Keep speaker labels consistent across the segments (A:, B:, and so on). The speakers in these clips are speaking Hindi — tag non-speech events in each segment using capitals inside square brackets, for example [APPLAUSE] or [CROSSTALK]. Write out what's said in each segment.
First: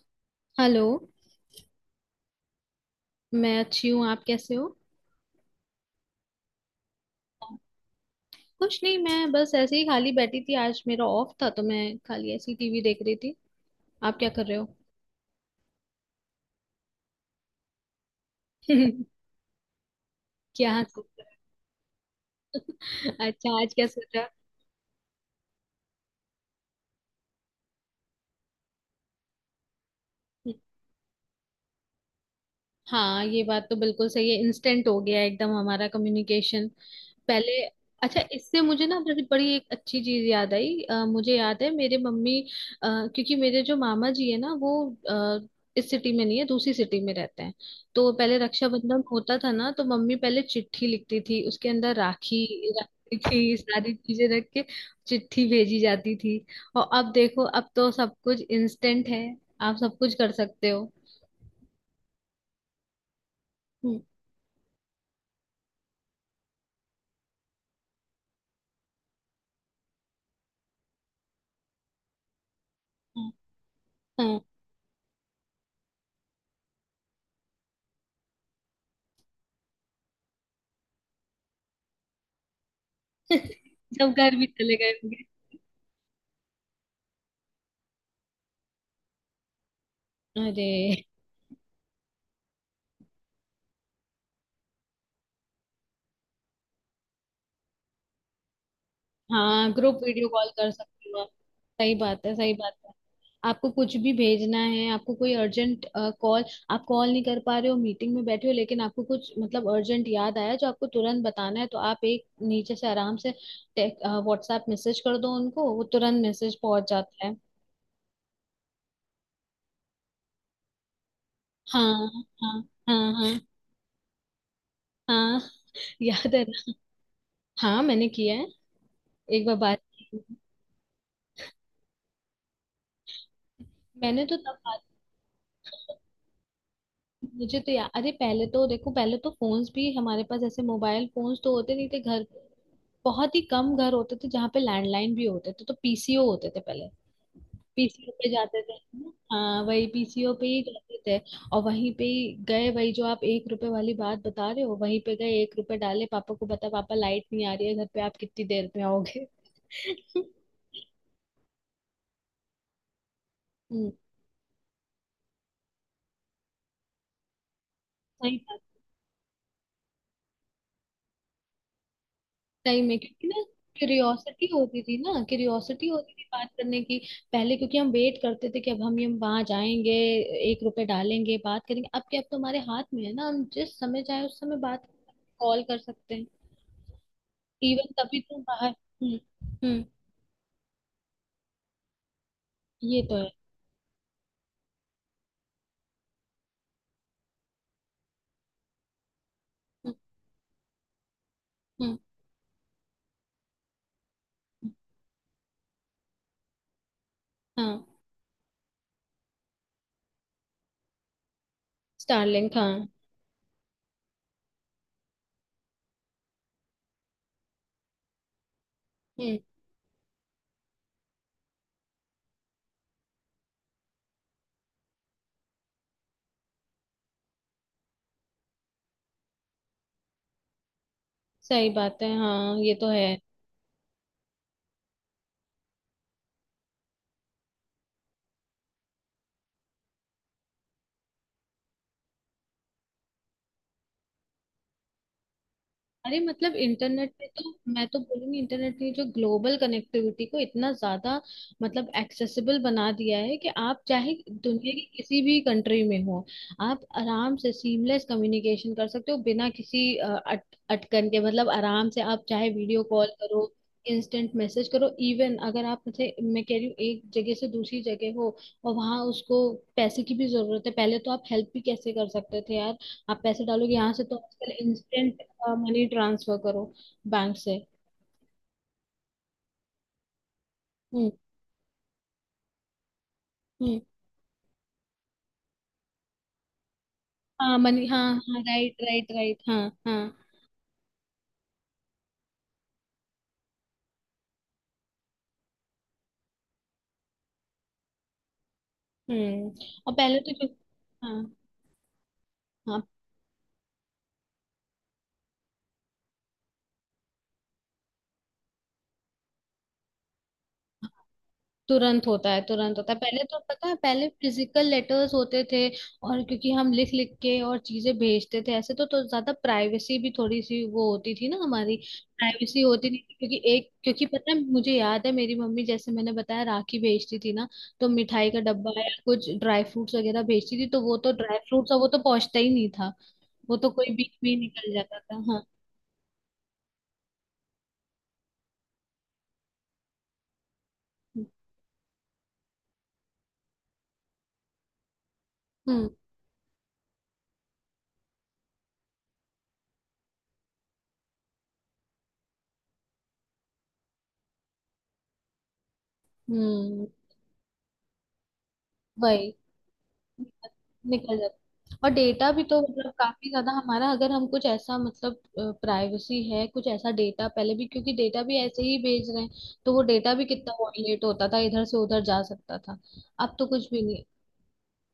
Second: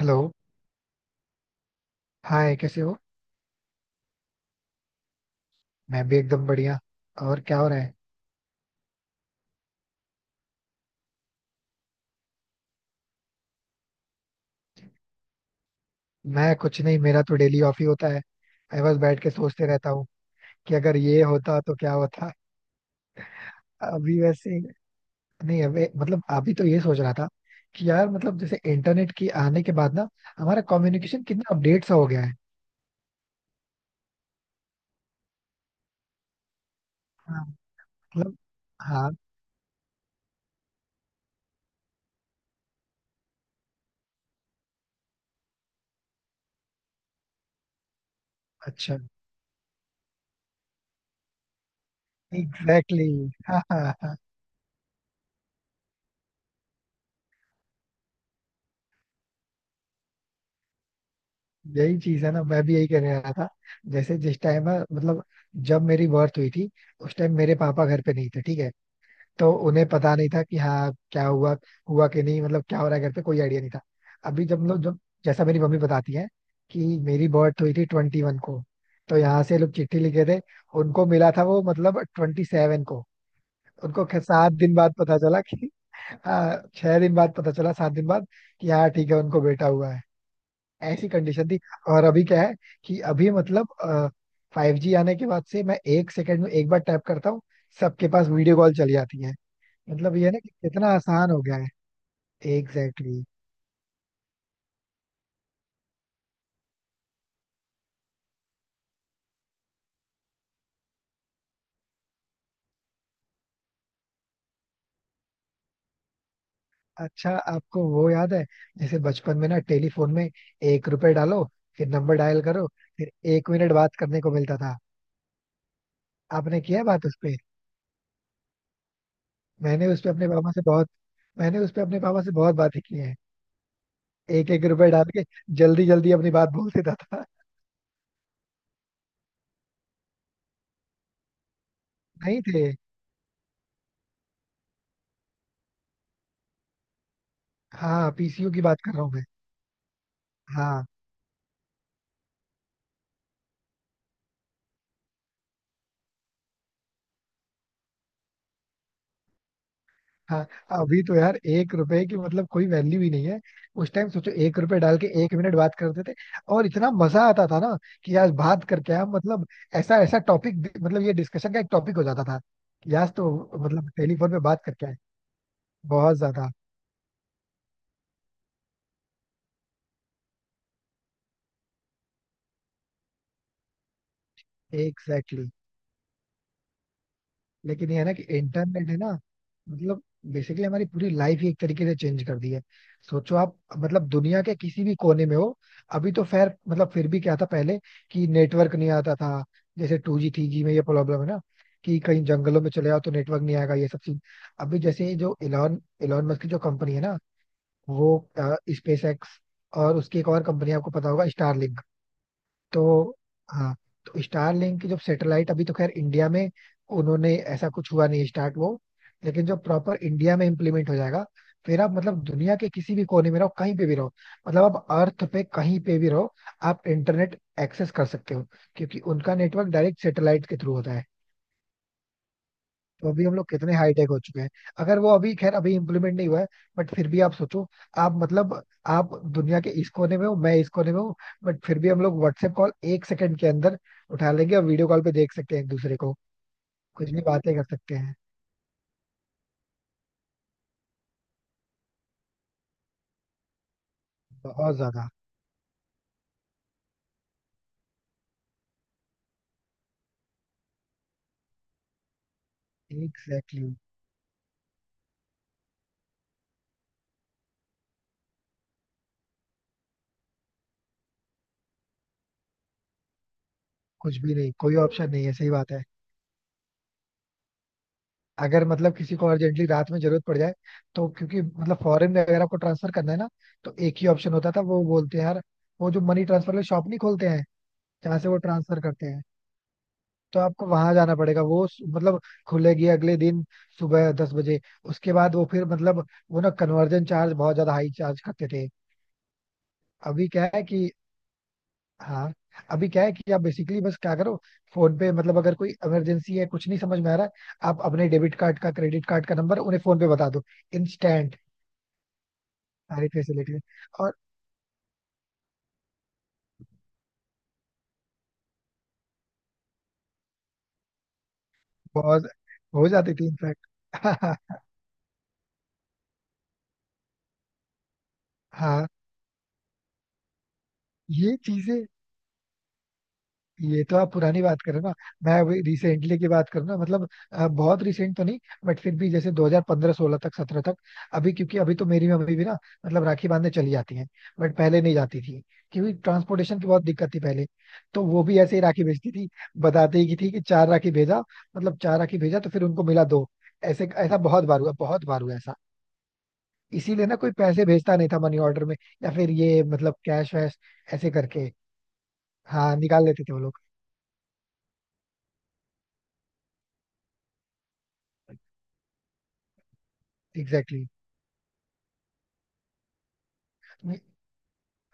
A: हेलो.
B: हेलो।
A: हाय, कैसे हो?
B: मैं अच्छी हूँ। आप कैसे हो?
A: मैं भी एकदम बढ़िया. और क्या हो रहा है?
B: कुछ नहीं, मैं बस ऐसे ही खाली बैठी थी। आज मेरा ऑफ था तो मैं खाली ऐसी टीवी देख रही थी। आप क्या कर रहे हो?
A: मैं कुछ नहीं, मेरा तो डेली ऑफ ही होता है. मैं बस
B: [LAUGHS]
A: बैठ के सोचते रहता हूँ कि
B: क्या
A: अगर
B: सोच
A: ये होता तो क्या होता.
B: रहे हो? अच्छा, आज क्या
A: अभी
B: सोचा?
A: वैसे, नहीं अभी मतलब अभी तो ये सोच रहा था कि यार मतलब जैसे इंटरनेट की आने के बाद ना हमारा कम्युनिकेशन कितना अपडेट सा हो गया है.
B: हाँ, ये बात तो बिल्कुल सही है। इंस्टेंट हो गया है एकदम हमारा कम्युनिकेशन।
A: हाँ.
B: पहले। अच्छा,
A: मतलब.
B: इससे मुझे ना
A: हाँ.
B: बड़ी बड़ी एक अच्छी चीज याद आई। मुझे याद है मेरे मम्मी। क्योंकि मेरे जो मामा जी है ना, वो अ, इस सिटी में नहीं है, दूसरी सिटी में रहते हैं। तो पहले
A: अच्छा.
B: रक्षाबंधन होता था ना, तो मम्मी पहले चिट्ठी लिखती थी, उसके अंदर राखी
A: एग्जैक्टली
B: रखती
A: exactly.
B: थी,
A: हाँ, हाँ,
B: सारी
A: हाँ,
B: चीजें रख के चिट्ठी भेजी जाती थी। और अब देखो, अब तो सब कुछ इंस्टेंट है। आप सब कुछ कर सकते हो।
A: यही चीज है ना, मैं भी यही कहने रहा था.
B: हम्म,
A: जैसे जिस टाइम मतलब जब मेरी बर्थ हुई थी, उस टाइम मेरे पापा घर पे नहीं थे, ठीक है. तो उन्हें पता नहीं था कि हाँ क्या हुआ हुआ कि नहीं, मतलब क्या हो रहा है घर पे, कोई आइडिया नहीं था.
B: हाँ।
A: अभी जब लोग जब जैसा मेरी मम्मी बताती है कि मेरी बर्थ हुई थी 21 को, तो यहाँ से लोग चिट्ठी लिखे थे, उनको मिला था वो मतलब 27 को.
B: [LAUGHS]
A: उनको
B: सब
A: खैर
B: घर भी
A: 7 दिन
B: चले गए
A: बाद पता
B: होंगे।
A: चला कि 6 दिन बाद पता चला, 7 दिन बाद कि हाँ ठीक है, उनको बेटा हुआ है.
B: अरे।
A: ऐसी कंडीशन थी. और अभी क्या है कि अभी मतलब 5G आने के बाद से मैं 1 सेकंड में एक बार टैप करता हूँ, सबके पास वीडियो कॉल चली जाती है.
B: हाँ, ग्रुप
A: मतलब
B: वीडियो
A: ये ना
B: कॉल
A: कि
B: कर
A: कितना
B: सकते हो आप।
A: आसान हो गया
B: सही बात है, सही
A: है.
B: बात है।
A: Exactly exactly.
B: आपको कुछ भी भेजना है, आपको कोई अर्जेंट कॉल। आप कॉल नहीं कर पा रहे हो, मीटिंग में बैठे हो, लेकिन आपको कुछ मतलब अर्जेंट याद आया जो आपको तुरंत बताना है, तो आप एक नीचे से आराम से व्हाट्सएप मैसेज कर दो उनको, वो तुरंत मैसेज पहुंच जाता
A: अच्छा
B: है।
A: आपको वो याद है, जैसे बचपन में ना टेलीफोन में, 1 रुपए डालो, फिर
B: हाँ।
A: नंबर डायल
B: हाँ।
A: करो, फिर
B: हाँ। हाँ।
A: 1 मिनट बात करने को मिलता था.
B: हाँ। याद है
A: आपने
B: ना?
A: किया है बात उस पे?
B: हाँ, मैंने किया है। एक बार बात
A: मैंने उस पे
B: की।
A: अपने पापा से बहुत मैंने उस पे अपने पापा से बहुत बातें की हैं.
B: मैंने तो
A: एक
B: तब
A: एक
B: बात।
A: रुपए डाल के जल्दी जल्दी अपनी बात बोल देता था.
B: मुझे तो यार, अरे पहले तो देखो, पहले तो फोन्स भी हमारे पास, ऐसे मोबाइल फोन्स तो होते नहीं थे घर।
A: [LAUGHS] नहीं थे.
B: बहुत ही कम घर होते थे जहाँ पे लैंडलाइन भी होते थे। तो पीसीओ होते थे पहले।
A: हाँ,
B: पीसीओ पे
A: पीसीयू की
B: जाते थे,
A: बात
B: है
A: कर रहा
B: ना?
A: हूँ मैं.
B: हाँ, वही पीसीओ पे ही
A: हाँ,
B: जाते थे। और वहीं पे ही गए, वही जो आप एक रुपए वाली बात बता रहे हो, वहीं पे गए, एक रुपए डाले। पापा को बता, पापा लाइट नहीं आ रही है घर पे, आप कितनी देर में आओगे। [LAUGHS]
A: हाँ. अभी तो यार 1 रुपए की मतलब कोई वैल्यू ही नहीं है.
B: हम्म।
A: उस टाइम सोचो, 1 रुपए डाल के 1 मिनट बात करते थे, और इतना मजा आता था ना कि आज
B: सही बात।
A: बात करके हम मतलब ऐसा ऐसा टॉपिक, मतलब ये डिस्कशन का एक टॉपिक हो जाता था
B: टाइम
A: कि
B: में
A: आज
B: क्योंकि
A: तो
B: ना।
A: मतलब टेलीफोन पे
B: क्यूरियोसिटी
A: बात
B: होती
A: करके
B: थी
A: आए.
B: ना, क्यूरियोसिटी होती
A: बहुत
B: थी बात
A: ज्यादा.
B: करने की। पहले क्योंकि हम वेट करते थे कि अब हम वहां जाएंगे, एक रुपए डालेंगे, बात करेंगे। अब क्या, अब तो हमारे हाथ में है ना, हम जिस समय चाहे उस समय बात
A: एग्जैक्टली.
B: कॉल कर सकते हैं। इवन
A: लेकिन ये है ना
B: तभी
A: कि
B: तो बाहर।
A: इंटरनेट है ना,
B: हम्म। हम्म।
A: मतलब बेसिकली हमारी पूरी लाइफ ही एक तरीके से चेंज कर दी है.
B: ये तो है।
A: सोचो, आप मतलब दुनिया के किसी भी कोने में हो. अभी तो खैर मतलब फिर भी क्या था पहले, कि नेटवर्क नहीं आता था
B: हम्म।
A: जैसे 2G 3G में, ये प्रॉब्लम है ना
B: हम्म,
A: कि कहीं जंगलों में चले जाओ तो नेटवर्क नहीं आएगा, ये सब चीज. अभी जैसे ये जो एलॉन एलॉन मस्क की जो कंपनी है ना,
B: हाँ।
A: वो, स्पेस एक्स, और उसकी एक और कंपनी आपको पता होगा, स्टारलिंक.
B: स्टारलिंक, हाँ।
A: तो, हाँ, तो स्टारलिंक की जो सैटेलाइट, अभी तो खैर इंडिया में उन्होंने ऐसा कुछ हुआ नहीं स्टार्ट, वो.
B: हम्म।
A: लेकिन जो प्रॉपर इंडिया में इम्प्लीमेंट हो जाएगा, फिर आप मतलब दुनिया के किसी भी कोने में रहो, कहीं पे भी रहो, मतलब आप अर्थ पे कहीं पे भी रहो, आप इंटरनेट एक्सेस कर सकते हो, क्योंकि उनका नेटवर्क डायरेक्ट सैटेलाइट के थ्रू होता है.
B: सही बात है, हाँ, ये तो
A: तो
B: है।
A: अभी हम लोग कितने हाईटेक हो चुके हैं. अगर वो अभी खैर अभी इम्प्लीमेंट नहीं हुआ है, बट फिर भी आप सोचो, आप मतलब, आप दुनिया के इस कोने में हो, मैं इस कोने में हूँ, बट फिर भी हम लोग व्हाट्सएप कॉल 1 सेकंड के अंदर उठा लेंगे और वीडियो कॉल पे देख सकते हैं एक दूसरे को,
B: अरे, मतलब इंटरनेट
A: कुछ भी
B: पे तो
A: बातें कर
B: मैं
A: सकते
B: तो
A: हैं.
B: बोलूंगी, इंटरनेट ने जो ग्लोबल कनेक्टिविटी को इतना ज्यादा मतलब एक्सेसिबल बना दिया है, कि आप चाहे दुनिया
A: बहुत
B: की
A: ज्यादा.
B: किसी भी कंट्री में हो, आप आराम से सीमलेस कम्युनिकेशन कर सकते हो बिना किसी अटकन के। मतलब आराम से, आप चाहे वीडियो कॉल करो,
A: एग्जैक्टली exactly.
B: इंस्टेंट मैसेज करो। इवन अगर आप, जैसे मैं कह रही हूँ, एक जगह से दूसरी जगह हो, और वहां उसको पैसे की भी जरूरत है। पहले तो आप हेल्प भी कैसे कर सकते थे यार। आप पैसे डालोगे यहाँ से, तो
A: कुछ भी
B: आजकल
A: नहीं, कोई ऑप्शन
B: इंस्टेंट
A: नहीं है, सही बात है.
B: मनी ट्रांसफर करो बैंक से।
A: अगर मतलब किसी को अर्जेंटली रात में जरूरत पड़ जाए, तो
B: हम्म।
A: क्योंकि मतलब फॉरेन में अगर आपको ट्रांसफर करना है ना, तो
B: हम्म।
A: एक ही ऑप्शन होता था, वो बोलते हैं यार, वो जो मनी ट्रांसफर वाले शॉप नहीं खोलते हैं,
B: हाँ, मनी, हाँ
A: जहाँ से वो
B: हाँ, राइट
A: ट्रांसफर करते
B: राइट
A: हैं.
B: राइट, हाँ। हाँ।
A: तो आपको वहां जाना पड़ेगा, वो मतलब, खुलेगी अगले दिन सुबह 10 बजे, उसके बाद वो फिर मतलब वो ना कन्वर्जन चार्ज बहुत ज्यादा हाई चार्ज करते थे.
B: हम्म। और पहले
A: अभी
B: तो
A: क्या
B: जो।
A: है कि,
B: हाँ।
A: हाँ,
B: हाँ।
A: अभी क्या है कि आप बेसिकली बस क्या करो, फोन पे मतलब अगर कोई इमरजेंसी है, कुछ नहीं समझ में आ रहा है, आप अपने डेबिट कार्ड का क्रेडिट कार्ड का नंबर उन्हें फोन पे बता दो, इंस्टेंट,
B: तुरंत होता है, तुरंत होता है।
A: सारी
B: पहले तो
A: फैसिलिटी.
B: पता है, पहले
A: और
B: फिजिकल लेटर्स होते थे। और क्योंकि हम लिख लिख के और चीजें भेजते थे ऐसे, तो ज्यादा प्राइवेसी भी थोड़ी सी वो होती थी ना हमारी।
A: बहुत
B: प्राइवेसी
A: हो
B: होती नहीं थी,
A: जाती थी
B: क्योंकि एक,
A: इनफैक्ट.
B: क्योंकि पता है,
A: [LAUGHS]
B: मुझे याद है मेरी मम्मी जैसे मैंने बताया राखी भेजती थी ना। तो मिठाई का डब्बा
A: हाँ,
B: या कुछ ड्राई फ्रूट्स वगैरह भेजती थी, तो वो तो
A: ये
B: ड्राई फ्रूट्स
A: चीजें.
B: वो तो पहुंचता ही नहीं था। वो तो
A: ये
B: कोई
A: तो आप
B: बीच में ही
A: पुरानी बात कर
B: निकल
A: रहे हो ना.
B: जाता था,
A: मैं
B: हाँ।
A: अभी रिसेंटली की बात करूँ ना, मतलब बहुत रिसेंट तो नहीं, बट फिर भी जैसे 2015-16 तक, 17 तक. अभी क्योंकि अभी तो मेरी मम्मी भी ना मतलब राखी बांधने चली जाती हैं. बट पहले नहीं जाती थी,
B: हम्म।
A: क्योंकि ट्रांसपोर्टेशन की बहुत दिक्कत थी पहले, तो वो भी ऐसे ही राखी भेजती थी. बताते ही की थी कि चार राखी भेजा, मतलब चार राखी भेजा तो फिर उनको मिला दो, ऐसे ऐसा बहुत बार हुआ, बहुत बार हुआ ऐसा.
B: हम्म।
A: इसीलिए ना कोई पैसे भेजता नहीं था मनी ऑर्डर में, या
B: वही
A: फिर ये मतलब कैश वैश ऐसे
B: निकल
A: करके,
B: जाता। और डेटा भी तो
A: हाँ
B: मतलब
A: निकाल लेते
B: काफी
A: थे वो
B: ज्यादा
A: लोग.
B: हमारा, अगर हम कुछ ऐसा मतलब प्राइवेसी है, कुछ ऐसा डेटा, पहले भी क्योंकि डेटा भी ऐसे ही भेज रहे हैं, तो वो डेटा भी कितना
A: एग्जैक्टली
B: वॉयलेट होता था, इधर से उधर जा सकता था। अब तो कुछ भी
A: exactly.
B: नहीं।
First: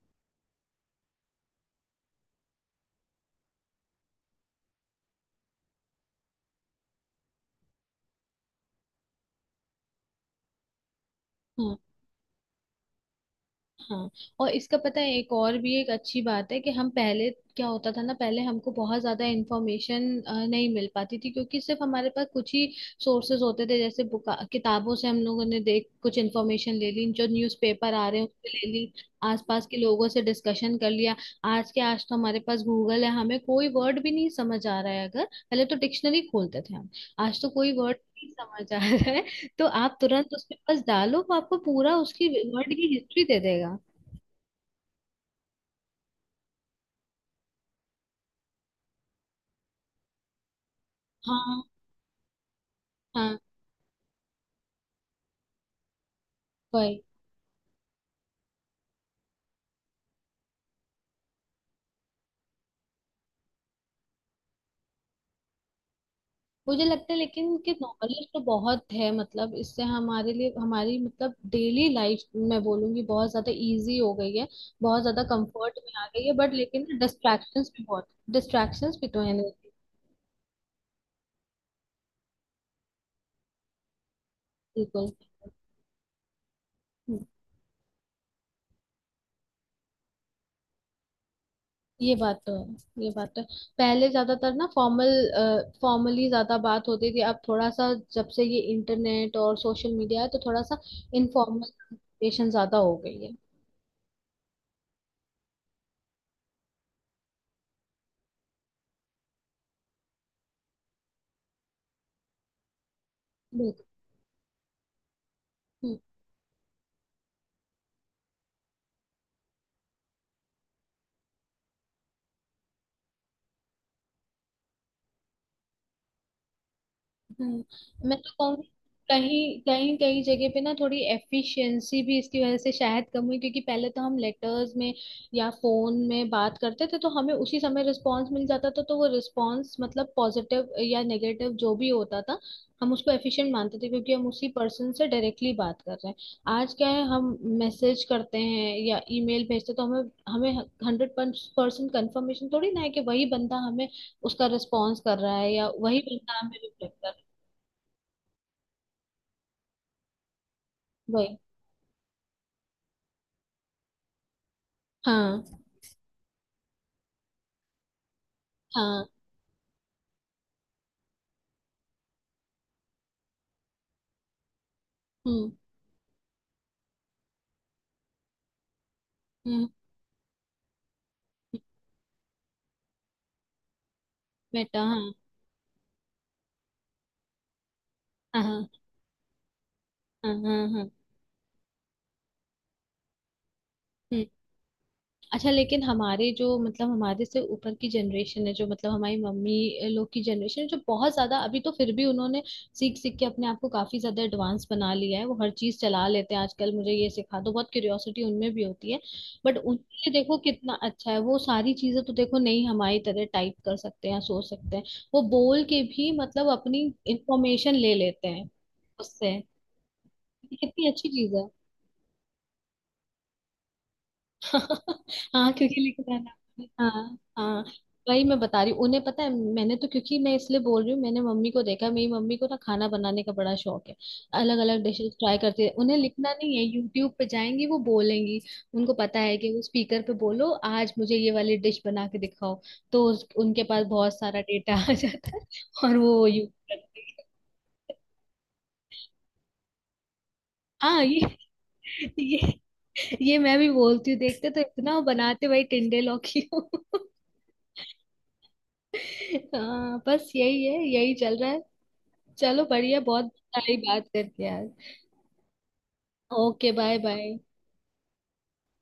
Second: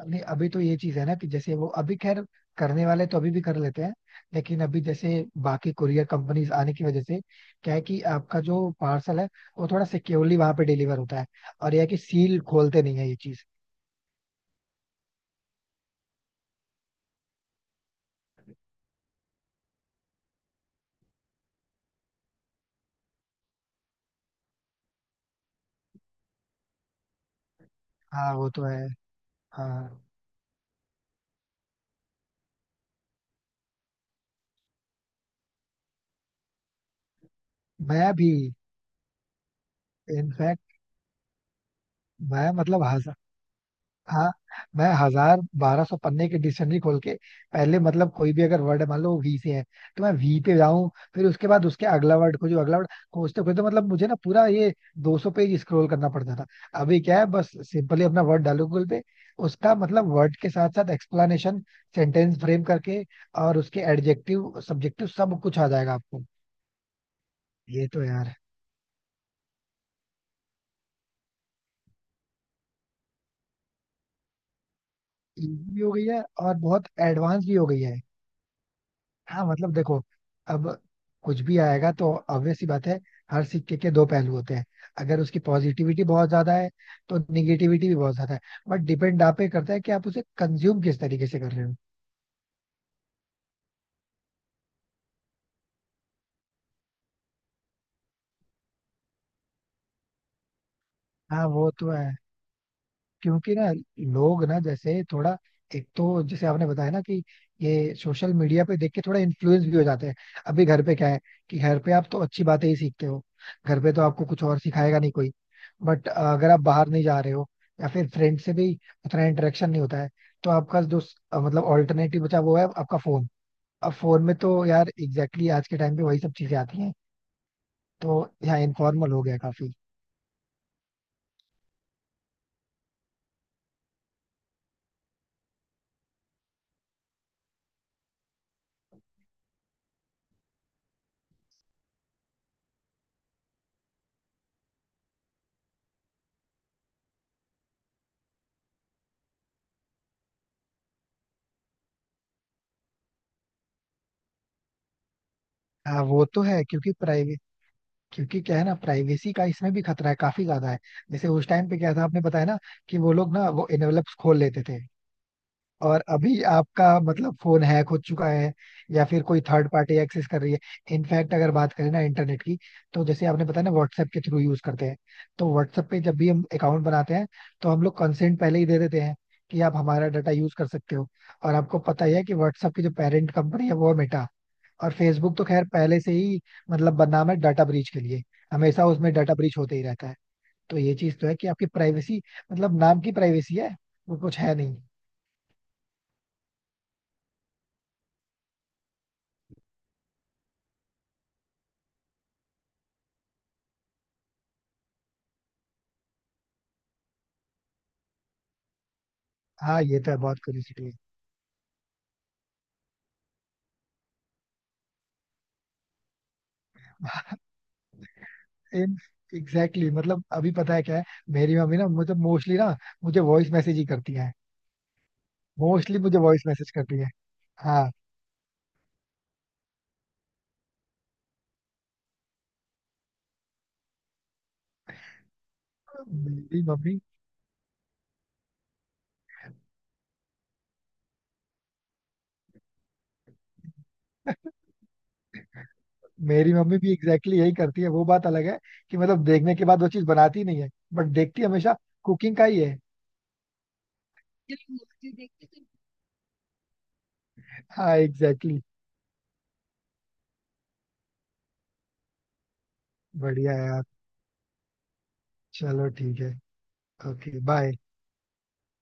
A: नहीं अभी तो ये चीज है ना, कि जैसे वो अभी खैर करने वाले तो अभी भी कर लेते हैं, लेकिन अभी जैसे बाकी कुरियर कंपनीज आने की वजह से क्या है कि आपका जो पार्सल है वो थोड़ा सिक्योरली वहां पे डिलीवर होता है, और यह है कि सील खोलते नहीं है, ये चीज.
B: हाँ। और इसका पता है, एक और भी एक अच्छी बात है, कि हम पहले क्या होता था ना, पहले हमको बहुत ज्यादा इंफॉर्मेशन नहीं मिल पाती थी, क्योंकि सिर्फ हमारे पास कुछ ही सोर्सेज होते थे। जैसे बुका, किताबों से हम लोगों ने देख कुछ इंफॉर्मेशन ले ली, जो न्यूज़पेपर आ रहे हैं
A: हाँ वो
B: उससे
A: तो
B: ले
A: है.
B: ली, आसपास के
A: हाँ,
B: लोगों से डिस्कशन कर लिया। आज के, आज तो हमारे पास गूगल है। हमें कोई वर्ड भी नहीं समझ आ रहा है अगर, पहले तो डिक्शनरी खोलते थे हम। आज तो कोई वर्ड
A: मैं
B: नहीं
A: भी
B: समझ आ रहा है, तो आप तुरंत उसके
A: इनफैक्ट,
B: पास डालो, वो आपको पूरा उसकी
A: मैं
B: वर्ड
A: मतलब
B: की
A: हंसा.
B: हिस्ट्री दे देगा।
A: हाँ, मैं 1000 1200 पन्ने के डिक्शनरी खोल के पहले मतलब कोई भी अगर वर्ड है, मान लो वो वी से है, तो मैं वी पे जाऊं, फिर उसके बाद
B: हाँ।
A: उसके अगला वर्ड खोजूं, अगला वर्ड
B: हाँ।
A: खोजते खोजते मतलब मुझे ना पूरा ये 200 पेज स्क्रॉल करना पड़ता था. अभी
B: वही।
A: क्या है, बस सिंपली अपना वर्ड डालो गूगल पे, उसका मतलब वर्ड के साथ साथ एक्सप्लेनेशन सेंटेंस फ्रेम करके, और उसके एडजेक्टिव सब्जेक्टिव सब कुछ आ जाएगा आपको.
B: मुझे लगता है लेकिन कि
A: ये तो
B: नॉलेज
A: यार
B: तो बहुत है, मतलब इससे हमारे लिए, हमारी मतलब डेली लाइफ, मैं बोलूंगी बहुत ज्यादा इजी हो गई है, बहुत ज्यादा
A: इजी
B: कंफर्ट
A: भी हो
B: में
A: गई
B: आ
A: है
B: गई है। बट
A: और
B: लेकिन
A: बहुत एडवांस भी हो
B: डिस्ट्रैक्शंस
A: गई
B: भी
A: है.
B: बहुत, डिस्ट्रैक्शंस भी तो है
A: हाँ
B: नहीं।
A: मतलब देखो, अब कुछ भी आएगा तो obvious सी बात है, हर सिक्के के दो पहलू होते हैं.
B: बिल्कुल।
A: अगर उसकी पॉजिटिविटी बहुत ज्यादा है तो
B: हम्म।
A: निगेटिविटी भी बहुत ज्यादा है, बट डिपेंड आप पे करता है कि आप उसे कंज्यूम किस तरीके से कर रहे हो.
B: ये बात तो है, ये बात तो है। पहले ज्यादातर ना फॉर्मल, फॉर्मली ज्यादा बात होती थी। अब थोड़ा सा जब से ये इंटरनेट और सोशल मीडिया है, तो थोड़ा सा
A: हाँ
B: इनफॉर्मल
A: वो तो है,
B: कम्युनिकेशन ज्यादा हो गई है।
A: क्योंकि ना लोग ना जैसे थोड़ा, एक तो जैसे आपने बताया ना कि ये सोशल मीडिया पे देख के थोड़ा इन्फ्लुएंस भी हो जाते हैं. अभी घर पे क्या है, कि घर पे आप तो अच्छी बातें ही सीखते हो, घर
B: बिल्कुल।
A: पे तो आपको कुछ और सिखाएगा नहीं कोई, बट अगर आप बाहर नहीं जा रहे हो या फिर फ्रेंड से भी उतना इंटरेक्शन नहीं होता है, तो आपका जो मतलब ऑल्टरनेटिव बचा वो है आपका फोन. अब फोन में तो यार, एग्जैक्टली exactly, आज के टाइम पे वही सब चीजें आती हैं,
B: हम्म। मैं
A: तो
B: तो
A: यहाँ
B: कहूंगी
A: इनफॉर्मल हो गया
B: कहीं
A: काफी.
B: कहीं, कहीं जगह पे ना थोड़ी एफिशिएंसी भी इसकी वजह से शायद कम हुई। क्योंकि पहले तो हम लेटर्स में या फोन में बात करते थे, तो हमें उसी समय रिस्पांस मिल जाता था। तो वो रिस्पांस मतलब पॉजिटिव या नेगेटिव जो भी होता था, हम उसको एफिशिएंट मानते थे, क्योंकि हम उसी पर्सन से डायरेक्टली बात कर रहे हैं। आज क्या है, हम मैसेज करते हैं या ईमेल भेजते हैं, तो हमें हमें हंड्रेड परसेंट कंफर्मेशन थोड़ी ना है, कि वही बंदा हमें उसका रिस्पॉन्स कर रहा है, या वही
A: हाँ वो
B: बंदा
A: तो
B: हमें
A: है, क्योंकि
B: रिफ्लेक्ट कर रहा है।
A: प्राइवेसी, क्योंकि क्या है ना, प्राइवेसी का इसमें भी खतरा है, काफी ज्यादा है. जैसे
B: वही।
A: उस टाइम पे क्या था, आपने बताया ना कि वो लोग ना वो एनवेलप्स खोल लेते थे,
B: हाँ।
A: और अभी आपका मतलब फोन हैक हो चुका है, या
B: हाँ।
A: फिर कोई थर्ड पार्टी एक्सेस कर रही है. इनफैक्ट अगर बात करें ना इंटरनेट की, तो जैसे आपने बताया ना व्हाट्सएप के थ्रू यूज करते हैं,
B: हम्म।
A: तो व्हाट्सएप पे जब भी हम अकाउंट बनाते हैं तो हम लोग कंसेंट पहले ही दे देते हैं कि
B: हम्म।
A: आप हमारा डाटा यूज कर सकते हो. और आपको पता ही है कि व्हाट्सएप की जो पेरेंट कंपनी है वो है मेटा.
B: बेटा,
A: और
B: हाँ।
A: फेसबुक तो खैर पहले से ही मतलब बदनाम है डाटा ब्रीच के लिए,
B: हाँ। हाँ।
A: हमेशा उसमें डाटा ब्रीच होते ही रहता है.
B: हाँ। हाँ,
A: तो
B: हाँ।
A: ये चीज तो है कि आपकी प्राइवेसी, मतलब नाम की प्राइवेसी है, वो कुछ है नहीं.
B: अच्छा लेकिन हमारे जो मतलब हमारे से ऊपर की जनरेशन है, जो मतलब हमारी मम्मी लोग की जनरेशन है, जो बहुत ज्यादा, अभी तो फिर भी उन्होंने सीख सीख के अपने आप को काफी ज्यादा एडवांस बना लिया है। वो हर चीज चला लेते हैं आजकल, मुझे ये सिखा दो, बहुत क्यूरियोसिटी उनमें भी होती है। बट
A: हाँ
B: उनके
A: ये तो
B: लिए
A: है,
B: देखो
A: बहुत
B: कितना
A: क्यूरियोसिटी है.
B: अच्छा है, वो सारी चीजें तो देखो नहीं हमारी तरह टाइप कर सकते हैं या सोच सकते हैं, वो बोल के भी मतलब अपनी इंफॉर्मेशन ले लेते हैं उससे।
A: एग्जैक्टली exactly, मतलब अभी
B: ये
A: पता है
B: कितनी
A: क्या है,
B: अच्छी चीज है।
A: मेरी मम्मी ना मुझे मोस्टली ना मुझे वॉइस मैसेज ही करती है.
B: [LAUGHS] हाँ, क्योंकि
A: मोस्टली
B: लिखना
A: मुझे
B: ना
A: वॉइस
B: पड़े।
A: मैसेज करती है.
B: हाँ, हाँ।
A: हाँ.
B: वही मैं बता रही हूँ, उन्हें पता है। मैंने तो, क्योंकि मैं इसलिए बोल रही हूँ, मैंने मम्मी को देखा, मेरी मम्मी को ना खाना बनाने का बड़ा शौक है। अलग अलग डिशेस ट्राई करती है। उन्हें लिखना नहीं है,
A: मेरी मम्मी,
B: यूट्यूब पे जाएंगी, वो बोलेंगी, उनको पता है कि वो स्पीकर पे बोलो आज मुझे ये वाली डिश बना के दिखाओ। तो उनके पास बहुत सारा डेटा आ जाता है [LAUGHS] और वो यूज
A: मेरी मम्मी भी
B: करती है।
A: एग्जैक्टली exactly यही करती है, वो बात अलग है कि मतलब देखने के बाद वो चीज बनाती नहीं है
B: हाँ,
A: बट देखती हमेशा कुकिंग का
B: ये
A: ही
B: ये मैं भी बोलती हूँ, देखते तो इतना हो,
A: है.
B: बनाते भाई टिंडे लौकी हो।
A: हाँ एग्जैक्टली exactly.
B: हाँ, बस यही है, यही चल रहा है। चलो बढ़िया, बहुत
A: बढ़िया
B: सारी
A: यार,
B: बात करके यार।
A: चलो ठीक है.
B: Okay, bye bye.
A: Okay bye.